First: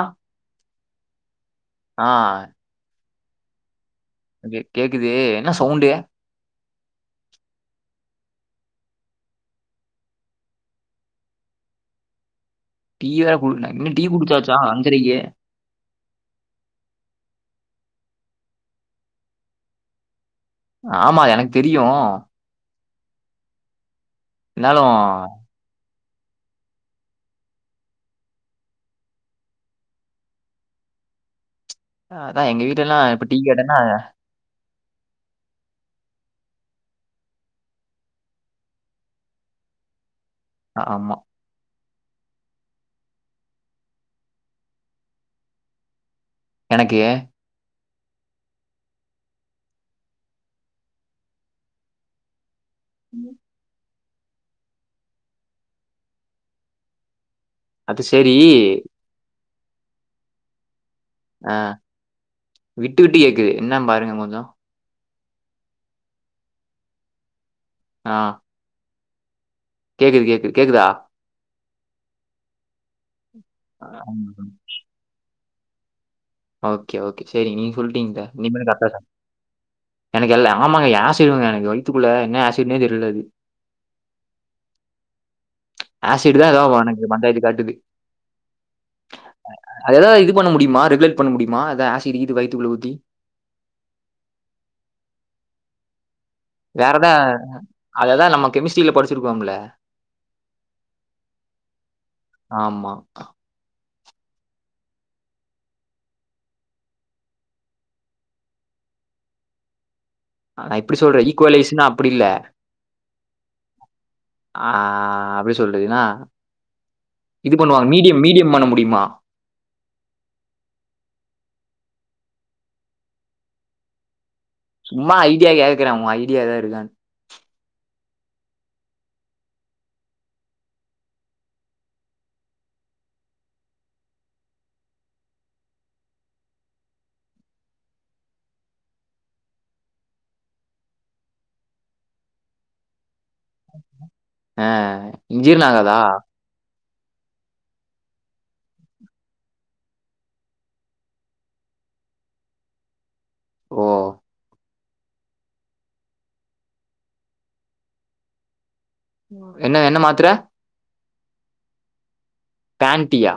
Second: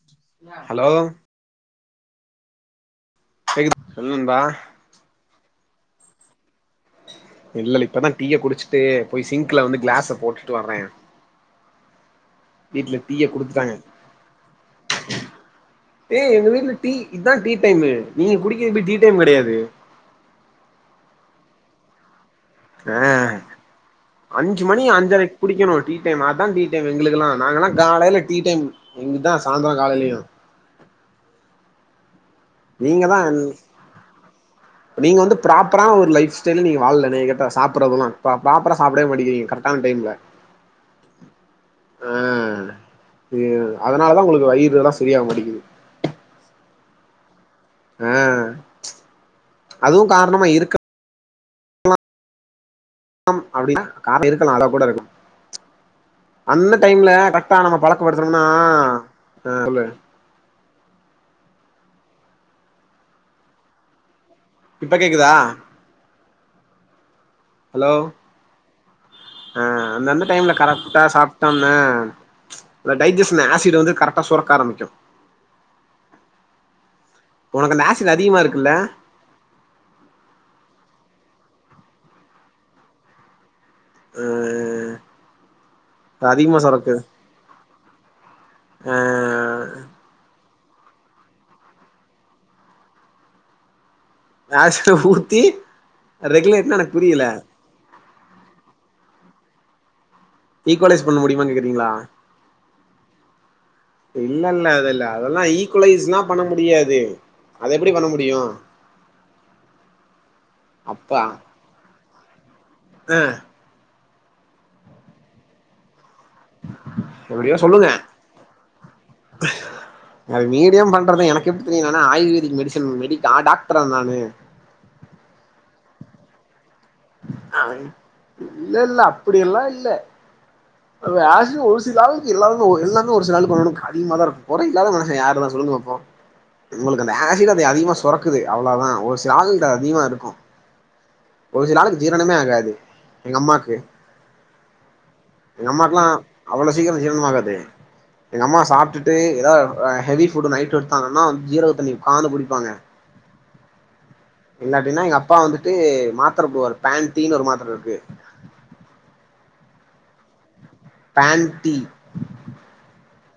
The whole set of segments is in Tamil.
ஆ ஹலோ ஆ செய்து சொல்லு நண்பா கே கேக்குது என்ன சவுண்டு இல்ல இல்ல இப்பதா டீய குடிச்சுட்டு போய் சிங்க்ல வந்து கிளாஸ போட்டுட்டு வர்ற டீ டீய தா குடுக்ல குடுத்துட்டாங்க என்ன டீ குடுச்சாச்சா அஞ்சரைக்கே ஏய் எங்க வீ்ட்ல டீ இதுதா டீ டைம்மு நீங்க குடிக்கப்ப டீ டைம் கிடையாது ஆமா எனக்கு தெரியும் அ அஞ்சு மணி இருந்தாலும் அஞ்சரை குடிக்கணும் டீ டைம் அதான் டீ டைம்மு எங்களுக்குலா நாங்கள்லா காலையில டீ டைம் எங்களுக்குதா சாயந்தரம் காலையிலையு அதான் எங்க வீட்டுல்லலா நீங்க தா இப்ப டீ கேட்டனா நீங்க வந்து ப்ராப்பரான ஒரு லைஃப் ஸ்டைல் நீங்க வாழல என்னைய கேட்டா சாப்புடுறதெல்லா ப்ராப்பரா சாப்டவே மாட்டிக்கீங்க கரெக்டான டைம்ல ஆமா ஆ அதனால தா உங்களுக்கு வயிறுல்லா சரியாக மாட்டிக்குது எனக்கு ஆ அதுவும் காரணமா இருக்க லாம் அப்படின்னா காரணம் இருக்கலாம் அதா கூட இருக்கலா அந்த டைம்ல க இப் நம்ம அது சரி பழக்கப்படுத்தணோம்னா ம் சொல்லு ஆ விட்டு விட்டு கேக்குது என்ன பாருங்க கொஞ்சோ இப்ப கேக்குதா ஹலோ ஆ ஆ கேக்குது அந்தந்த கேக்குது. டைம்ல கேக்குதா? கரெக்டா சாப் சாப்ட்டோம்னா டைஜஷன் ஆசிட் வந்து கரெக்டா சுரக்க ஆரம்பிக்கும் ஓகே ஓகே செரி நீங் உனக்கு அந்த ஆசிட் சொல்லிட்டீங்ளா அதிகமா இனிமேல் இருக்குல்ல கர்ட்டா சாப்டுவே எனக்கு எல்ல ஆமாங்க ஆசிடடுங்க எனக்கு வயித்துக்குள்ள என்ன ஆசிடன்னே தெரியலது அ ஆசிட் தா எதாவ வொனக்கு பஞ்சாயத்து காட்டுது ஆ அத எதாவ இது பண்ண முடியு ரெகுலேட் பண்ண முடியுமா அத ஆசிடிகிது வய்த்துக்குள்ள ஊத்தி ஆசிட்ட ஊத்தி ரெகுலேட்ன வேற எனக்கு எதா புரியல அததா நம்ம கெமிஸ்டரில படிச்சிருக்கோம்ல ஈக்குவலைஸ் பண்ண முடியுமான் கேக்குறீங்களா ஆமா. இல்ல இல்ல அத இல்ல அதெல்லா ஈக்குவலைஸ்லா பண்ண முடியாது அதத எப்டி பண்ண முடியு ஆா இப்டி அப்பா சொல்றே ஈக்குவலைஸ்னா அப்டி இல்ல ஆ ஆஹ் எப்டி சொல்றதுனா இது எப்டியோ சொல்லுங்க பண்ணுவாங்க மீடியம் மீடியம் பண்ண முடியுமா அது மீடியம் பண்றது எனக்கு எப்டி தெரியு நான்னா ஆயுர்வேதிக் மெடிசன் மெடி ஆ டாக்டரா நானு சும்மா ஐடியா கேக்கறா உன் ஐடியா எதா இருக்கான்னு ஹ இல்ல இல்ல அப்புடியெல்லா இல்ல அது ஆசிட் ஒரு சில ஆளுக்கு எல்லாரரு எல்லாமே ஒரு சில ஆளுக்கு ஒன்னு ஒன்னுக்கு அதிகமா தா இருக்குமகுறை இல்லாத மனுசன் யாரு தா சொல்லுங்க பாப்போம் உங்ளுக்கு அந்த ஆசிட் அது அதிகமா சுரக்குது அவ்ளோதா ஒரு சில ஆளுக்கு அதிகமா இருக்கு ஒரு சில ஆளுக்கு ஜீரணமே ஆகாது எங்கம்மாக்கு ஆஹ் எங்கம்மாக்குல்லா அவ்ளோ சீக்கிரம் ஜீரனமாகாது எங்க அம்மா சாப்ட்டுடு எதாது ஹெவி ஃபுட்டு நைட்டு எடுத்தாங்கன்னா ஜீரக தண்ணி உக்காந்து குடிப்பாங்க ஓ இல்லடினா எங்க அப்பா வந்துட்டு மாத்திர போவாரு பேண்ட்டீன்னு ஒரு மாத்திர இருக்கு என்ன என்ன மாத்திர பேண்டி பேன்டியா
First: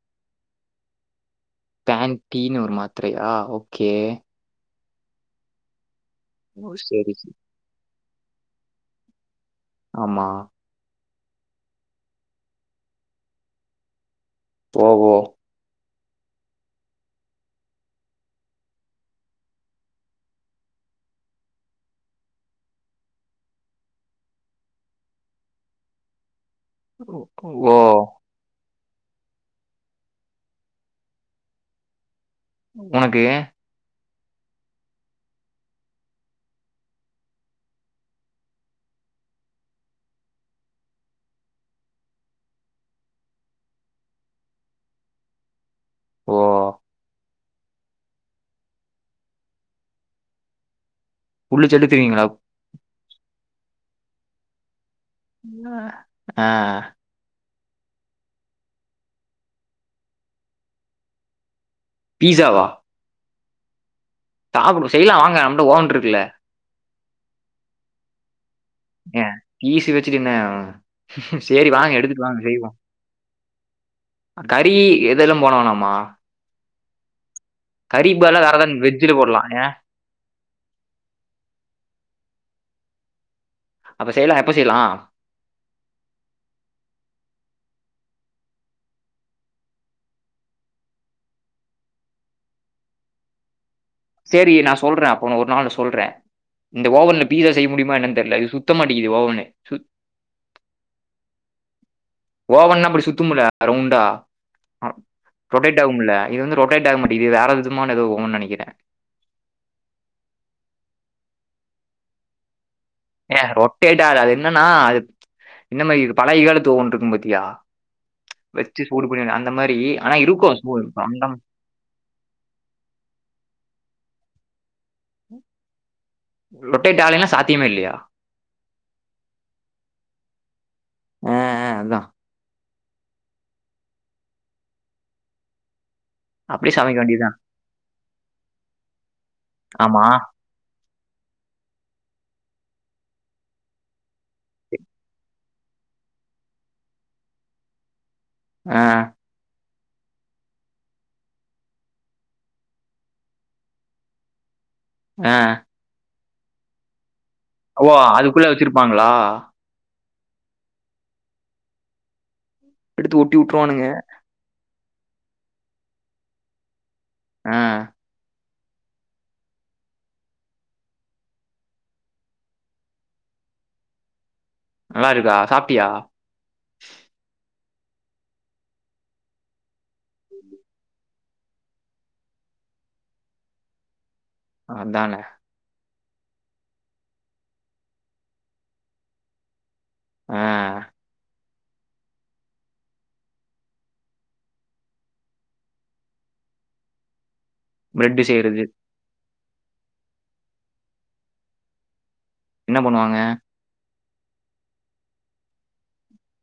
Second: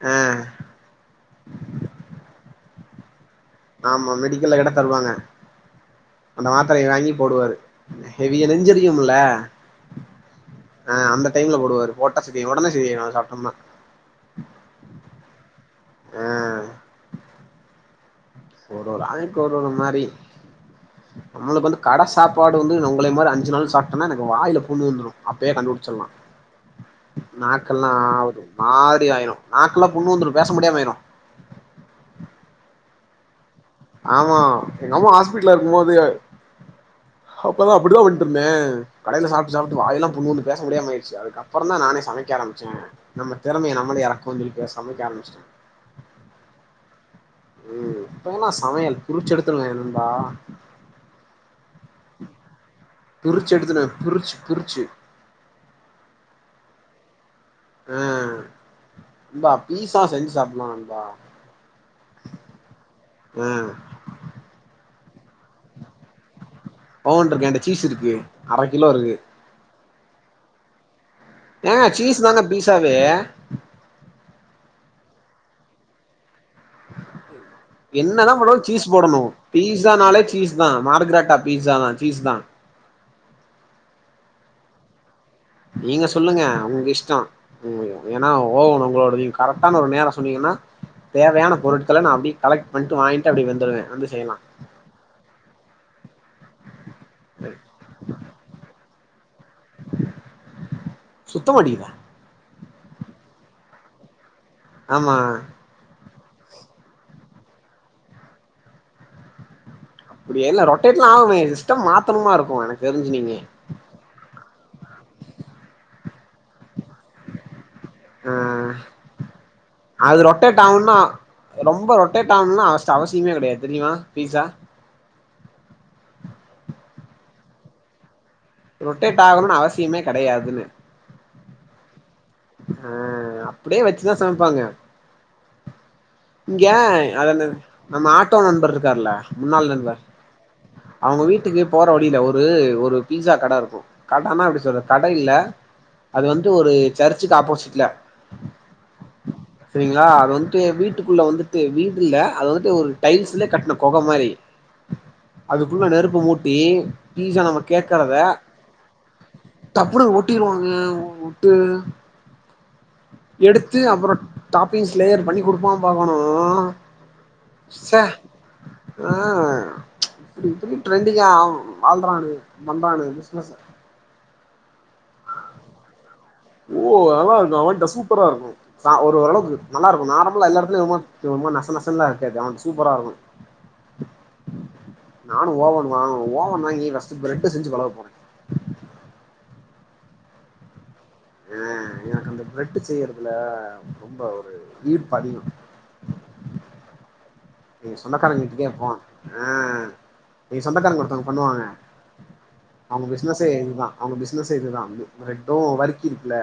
அ பேன் டீன்னு ஒரு மாத்திரையா ஓ ஆமா மெடிக்கல்ல கேட்டா தருவாங்க அந்த ஓ! மாத்திரைய சரி, வாங்கி சரி. போடுவாரு ஹெவிய நெஞ்செரியும்ல ஆமா ஆஹ் அந்த டைம்ல போடுவாரு போட்டா சரி உடனே சரியாயிடு சாப்டம்னா ஓ ஹோ அஹ் ஒரு ஒரு ஆளுக்கு ஒரு ஒரு மாரி நம்ளுக்கு வந்து கடை சாப்பாடு வந்து உங்களே மாரி அஞ்சு நாள் சாப்டோனா எனக்கு வாயில புண்ணு வந்துரு அப்பயே கண்டுபிடிச்சில்லா ஓ! நாக்கல்லா ஒரு மாதிரி ஆயிறு நாக்கெல்லா புண்ணு வந்துடு பேச முடியாம ஆயிரும் உனக்கு ஆமா எங்க அம்மா ஹாஸ்பிடல்ல இருக்கும் போது அப்பதா அப்டிதா பண்ட்டுஇருந்தே கடைல சாப்டு சாப்டு வாயெல்லா புண்ணு வந்து பேச முடியாம ஆயிருச்சு அதுக்கு அப்புறந் தா நானே சமைக்க ஆரம்பிச்சே நம்ம திறமைய நம்மளே இறக்குவோனு சொல்லி சமைக்க ஆரம்பிச்சே ஓ ம் இப்ப நா சமையல் பிரிச்சி எடுத்துருவே நண்பா உள்ளு செ எடுத்துவீங்களா பிரிச்சி எடுத்துருவே பிரிச்சி பிரிச்சி என்ன அ ஆ நண்பா பீஸா செஞ்சு சாப்புல்லா நண்பா பீஸாவா அ சாப்டு செய்யலா வாங்க நம்மட ஓவன் இருக்குல ஓவன் இருக்கு எண்ட சீஸ் இருக்கு அர கிலோ இருக்கு சீஸ் வச்சுட்டு என்ன சரி வாங்க எடுத்துட்டு வாங்க செய்வோ ப்பு கறி எதெல்லு போன வேனாமா என்னதா பதிலா வேற போட்டாலு ஏதாவது சீஸ் வெஜ்ஜில போடணு போடலாம் ஏன் பீஸானாலே சீஸ் தா மார்கரட்டா பீஸாதா சீஸ் தா அப்ப செய்யலா எப்ப செய்யலா நீங்க சொல்லுங்க உங்க இஷ்ட உ ஏனா ஓவன் உங்களோடது நீங்க கரெக்டான ஒரு நேர சொன்னீங்கன்னா தேவையான பொருட்கள நா அப்டி கலெக்ட் பண்ட்டு வாங்கிட்டு அப்டி வந்துடுவே அந்த செரி நா சொல்றே அப்ப ஒரு நாள் சொல்றே இந்த ஓவன்ல பீஸா செய்ய முடியமா என்னன்னு தெரியல இது சுத்தம்ட்ட இவா ஒன்னு சுத் சுத்த மாடிக்குதா ஓவன்னா அப்டி சுத்து முல ரவுண்டா ஆமா ரொட்டேட் ஆகும்ல இது வந்துட்டு ரொட்டேட் ஆகமாட்டிகிது இது வேற இதுமான எதோ ஒனுன் நனக்கிற அப்டியே இல்ல ரொட்டேட்லா ஆகுமே சிஸ்டம் மாத்தனுமா இருக்கு எனக்கு தெரிஞ்சு நீங்க ஏ ரொட்டேடா ஆகாது அது என்னன்னா அது இன்ன மாறி பழயகாலத் ஓன் இருக்கு பத்தியா ஆ வச்சி சூடு படி அந்த மாறி ஆனா அது இருக்கு ரொட்டேட் ஸ்பூன் ஆகுன்னா அந்த ரொம்ப ரொட்டேட் ஆகணுனா ஃபஸ்ட் அவ அவசியமே கெடையாது தெரியுமா பீசா ரொட்டேட் ஆவலைனா சாத்தியமே இல்லையா ரொட்டேட் ஆகணுனு அவசியமே கெடையாதுன்ன அ அ அதா அ அப்டியே வச்சுதா சமைப்பாங்க இங்க அப்படியே சமைக்க அத வேண்டியதுதான். அந்த நம்ம ஆட்டோ நண்பர் இருக்காருல முன்னாள் நண்பர் ஆமா. அவங்க வீட்டுக்கு போற வழியில ஒரு ஒரு பீஸா கட இருக்கு கடனா அப்டி சொல்றது கட இல்ல அது வந்து ஒரு சர்ச்சிக்கு ஆப்போசிட்ல அ சரிங்ளா அது வந்துட்டு வீட்டுக்குள்ள வந்துட்டு வீடுல்ல அது வந்துட்டு ஒரு டைல்சில கட்ன கொக மாறி அ உள்ள நெருப்பு மூட்டி பீசான மட் ஓ அதுக்குள்ள வச்சிருப்பாங்களா டப்புனு அத ஒட்டிருவாங்க ஒ ஒட்டு எடுத்து ஒட்டி எடுத்து உட்டுருவானுங்க. அப்றோ டாப்பிங்ஸ் லேயர் பண்ணி குடுப்பா பாக்கனு ஆ. ச ஆ இப்டி இப்டி ட்ரெண்டிங்கா ஆவனு வாழ்றானுங்க பண்றானுங்க பிசினஸ நல்லாருக்கா சாப்டியா ஓ நல்லாருக்கு அவன்ட சூப்பரா இருக்கு சா ஓரளவுக்கு நல்லாருக்கு நார்மலா எல்லா எடத்திலயு ஒரு மாரி சும்மா நச நசன்லா இருக்காது அவன்ட சூப்பரா இருக்கு அதான நானு ஓவன் வாங்கனு ஓவன் வாங்கி ஃபர்ஸ்டு் பிரெட்டு செஞ்சி பழக போற ஆ ஆ எனக்கு அந்த பிரட் செய்றதுல ரொம்ப ஒரு ஈர்ப்பு அதிக நீங்க பிரெட் சொந்தக்காரங்க செய்றது. வீட்டுக்கே போ அ நீங்க சொந்தக்காரங்க ஒருத்தவங்க பண்ணுவாங்க என்ன அவங்க பண்ணுவாங்க? பிசினசே இதுதா அவங்க பிசினசே இதுதா பிரட்டு வறுக்கி இருக்குல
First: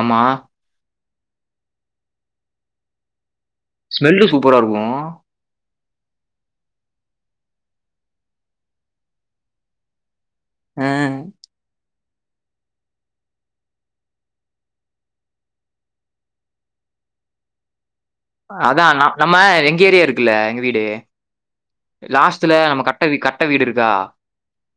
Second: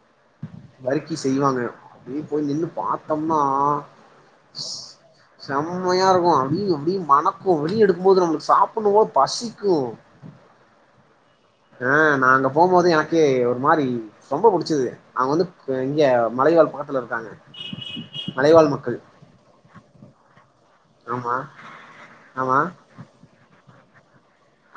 ஆமா வரிக்கி செய்வாங்க அப்டியே போய் நின்னு பாத்தம்னா ஸ்மெல்லு சூப்பரா இருக்கு செம்மையா இருக்கு அப்டி இப்டி மணக்கு வெளிய எடுக்குபோது நம்மளுக்கு சாப்புன்னுபோல பசிக்கு அ அ நா அங்க போம்போதே எனக்கே ஒரு மாரி ரொம்ப புடிச்சது அவங்க வந்து இங்க மலைவாழ் பக்கத்துல இருக்காங்க மலைவாழ் அதா மக்கள் நா நம்ம எங்க ஏரியா இருக்குல்ல எங்க வீடு ஆமா லாஸ்ட்ல ஆமா நம்ம கட்ட வீ கட்ட வீடு இருக்கா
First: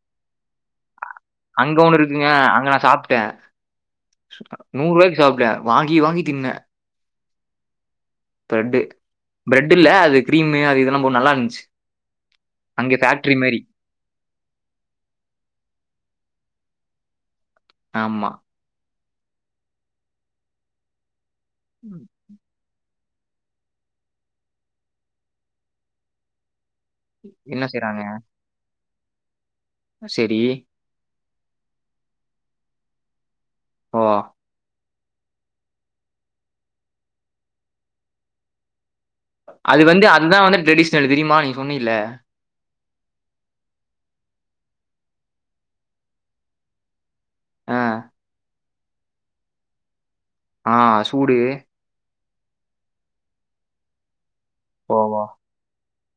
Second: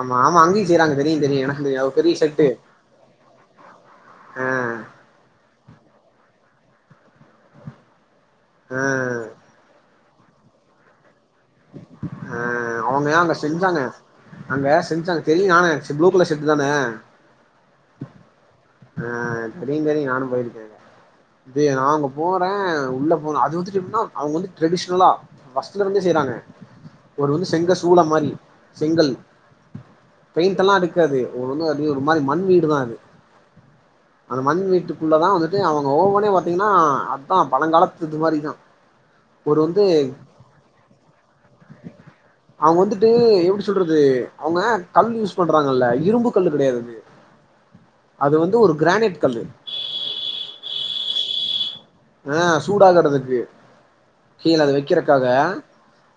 ஆமா ஆமா அங்கயு செய்றாங்க ஆ தெரியு தெரியு எனக்கு அங்க தெரியு அது ஒன்னு பெரிய இருக்குங்க செட்டு அங்க நா சாப்ட ஆ நூருபாய்க்கு சாப்ட வாங்கி வாங்கி தின்ன தர்டு ஆ பிரெட் இல்ல அது கிரீமு அது இதெல்லா போட்டு நல்லாருந்துச்சி அ அவங்க அங்க செஞ்சாங்க அங்க செஞ்சாங்க தெரியு நானாச்சு ப்ளூ கலர் செர்ட்டு தான ஆமா ஆ தெரியு தெரியு நானு போயிருக்கே அங்க இது நா ம். அங்க போறே உள்ள போனு அது வந்து அவுங்க வந்து ட்ரெடிஷ்னலா ஃபர்ஸ்ட்லந்தே செய்றாங்க ஒரு வந்து என்ன செங்க செய்றாங்க? சூல மாரி செங்கல் சரி. பெயிண்ட்டெல்லா அடுக்காது ஒரு வந்து அப்டியே ஒரு மாரி மண் வீடு தா அது ஓ அந்த மண் வீட்டுக்குள்ள தா வந்துட்டு அவுங்க ஓவனே பாத்தீங்கனா அதா பழங்காலத்து இது மாரி தா அது வந்து அதுதா வந்து ட்ரெடிஷ்னல் தெரிமா நீ சொன்னில அவுங்க வந்துட்டு எப்டி சொல்றது அவுங்க கல் யூஸ் பண்றாங்கல்ல இரும்பு கல்லு கெடையாது அது ஆ அது வந்து ஒரு கிரானைட் கல்லு ஆ சூடு ஆ சூடாகறதுக்கு கீழ அத ஓவா! வக்கறக்காக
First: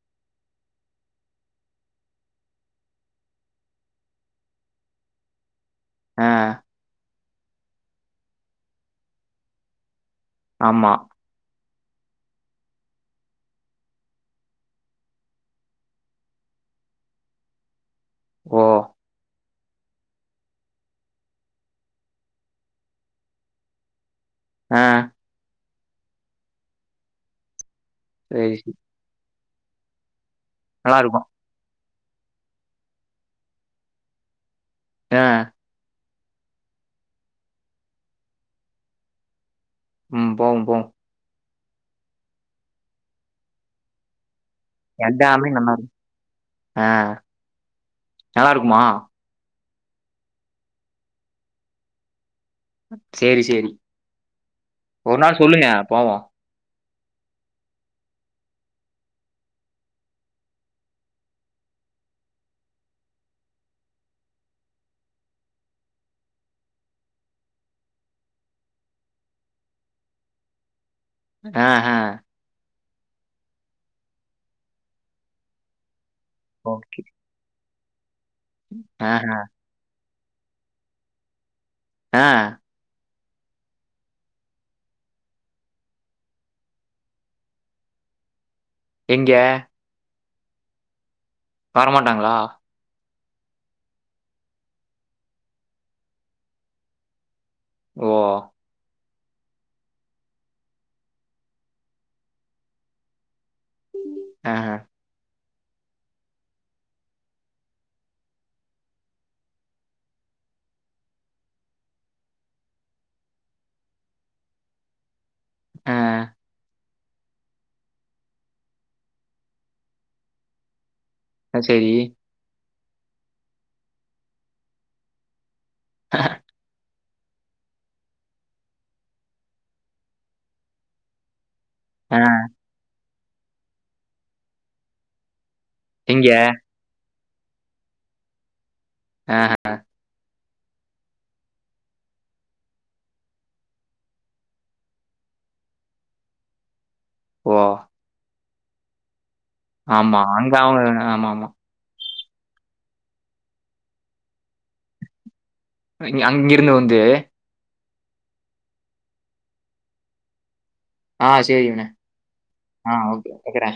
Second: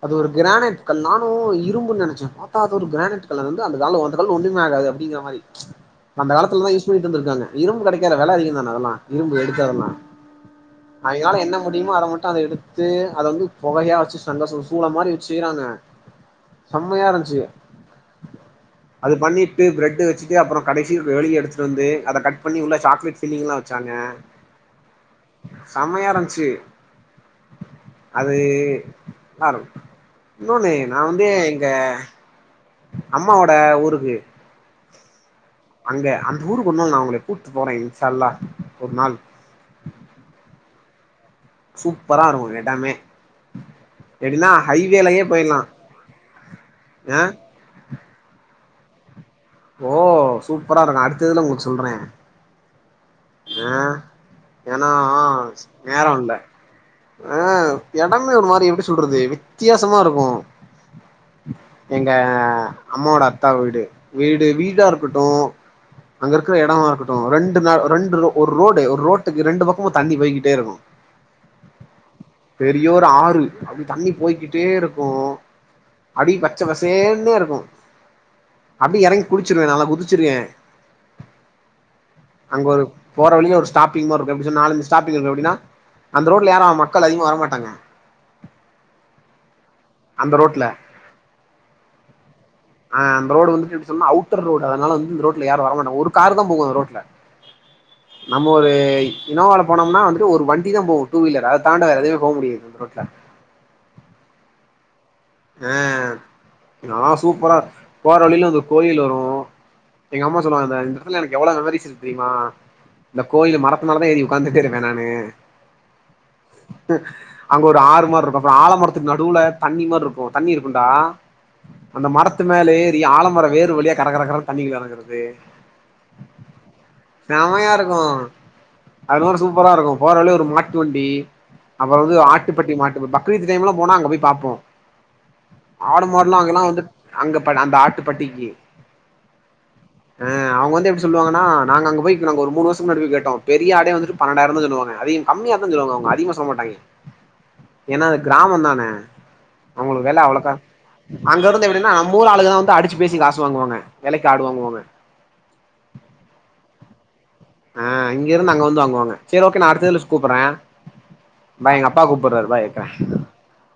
அது ஒரு கிரானைட்டு கல் நானு இரும்புனு நெனச்சே பாத்தா அது ஒரு கிரானைட் கல்லு அது வந்து அந்த கால அந்த கல்லு ஒன்னுமே ஆகாதுஅப்டிங்க மாரி அ, அந்த காலத்துலலா யூஸ் பண்ணிட்ருந்திருக்காங்க இரும்பு கெடைக்காதுல வெல அதிகதான அதெல்லா இரும்பு எடுக்குறதெல்லா ஆமா அவிங்கலால என்ன முடிமோ அர மட்டு அத எடுத்து அத வந்து பொகையா வச்சு செங்க சூ சூல மாரி வச்சு செய்றாங்க செம்மயாருந்துச்சு ஓ! அது பண்ணி ட்டு பிரெட்டு வச்சுட்டு அப்றோ கடைசி வெளிய எடுத்துட்டு வந்து அத கட் பண்ணி உள்ள சாக்லேட் ஃபில்லிங்லா வச்சாங்க ஆ செம்மயா இருந்ச்சு அது சரி, சரி. [unintelligible] இன்னொன்னு நா வந்து நல்லாருக்கும். எங்க அம்மாவோட ஊருக்கு ஆ அங்க அந்த ஊருக்கு ஒர் நாள் நா உங்கள கூட்டு போற இன்ஷால்லா ஒரு நாள் ம் போவோ போவோ சூப்பரா இருக்கு எடமே எப்டின்னா ஹைவேலயே எல்லாமே போயிர்லா நல்லாருக்கும். ஆ நல்லாருக்குமா ஓ சூப்பரா இருக்கு அடுத்த இதுல உங்களுக்கு சொல்றே சேரி ஆ ஏனா சொல்லுங்க நேரோ போவோம். இல்ல ஆ எடமே ஒரு மாரி எப்டி சொல்றது வித்தியாசமா இருக்கு எங்க அம்மாவோட அத்தா வீடு வீடு வீடா இருக்கட்டு அங்க இருக்குற எடமா இருக்கட்டு ரெண்டு நாள் ஃப்ரெண்டு ரோ ஒரு ரோடு ஒரு ரோட்டுக்கு ரெண்டு பக்கமு தண்ணி போய்கிட்டே இருக்கு ஆ ஹ பெரிய ஒரு ஆறு அப்டி தண்ணி போய்கிட்டே இருக்கு அப்டி பச்ச ஓகே. பசேன்னே இருக்கு அப்டியே எறங்கி ஆஹ. குளுச்சிருவ நாலா குதிச்சிருவே ஆ அங்க ஒரு போற வழியில ஒரு ஸ்டாப்பிங் மாரி இருக்கு எப்டி சொல் நாலஞ்சு ஸ்டாப்பிங் இருக்கு அப்டினா அந்த ரோட்ல யாரு மக்கள் அதிகமா வரமாட்டாங்க எங்க அந்த ரோட்ல வரமாட்டாங்களா ஆ அந்த ரோடு வந்துட்டு எப்டி சொன்னா அவுட்டர் ரோடு அதனால வந்து இந்த ரோட்ல யாரு வர மாட்டாங்க ஒரு காரு தா போகு அந்த ரோட்ல ஓ! நம்ம ஒரு இனோவால போனோம்னா வந்துட்டு ஒரு வண்டி தா போவு டூவீலர் அத தாண்ட வேற எதுமே போ முடியாது அந்த ரோட்ல ஆ ஆ நா சூப்பரா போற வழில அந்த கோயில் வரு எங்க அம்மா சொல்லுவாங்க இந்த இந்த எடத்துல ஏனக்கு எவ்ளோ மெமரிஸ் இருக்கு தெரிமா இந்த கோயிலு மரத்து மேல தா ஏறி உக்காந்துட்டே இருப்ப நானு ஆ அங்க ஒரு ஆறு மாரி இருக்கு ஆழ மரத்துக்கு நடுவுல தண்ணி மாரி இருக்கும் தண்ணி இருக்கும்டா சரி. அந்த மரத்து மேல ஏறி ஆலமர வேர் வழியா கற கற கறனு தண்ணிக்குள்ள எறங்குறது [unintelligible] செம்மையா இருக்கு அதுலா சூப்பரா ஊரு சூப்பரா இருக்கும் போற வழில ஒரு மாட்டு வண்டி அப்புற வந்து ஆ ஆட்டு பட்டி மாட்டு ஃபக்ரீத் டைம்லா போன அங்க போய் பாப்போ ஆடு எங்க? மாடுலா அங்கனா வந்து அங்க ப நம்ப ஆட்டுப்பட்டிக்கு ஆ ஆ அவுங்க வந்து எப்டி சொல்லுவாங்கனா நாங்க அங்க போயிக்கிறோங்க ஒரு மூணு வருஷத்துக்கு முன்னாடிபோய் கேட்டோ பெரிய ஆடே வந்துட்டு பன்னெண்டாயிரோ தா சொல்லுவாங்க அதிக கம்மியா தா சொல்லுவாங்க அவுங்க அதிகமா சொல்ல மாட்டாங்க ஓ ஏன்னா அது கிராமம் தான அவுங்களுக்கு ஆமா. வேல அங்க அவ்ளோக்கா அவங்க அங்க ஆமாமா. இருந்து ஏன்னா நம்ப ஊரு ஆளுங்க தா வந்து அடிச்சு பேசி காசு வாங்குவாங்க வெலைக்கு ஆடு வாங்குவாங்க அங்கிருந்து வந்து ஆ அங்கிருந்து அங்க வந்து வாங்குவாங்க சேரி ஓகே நா அடுத்த இதுல கூப்புறே ஆ பாய் எங்க அப்பா கூப்பறாரு பாய்யக்கா எங்கடா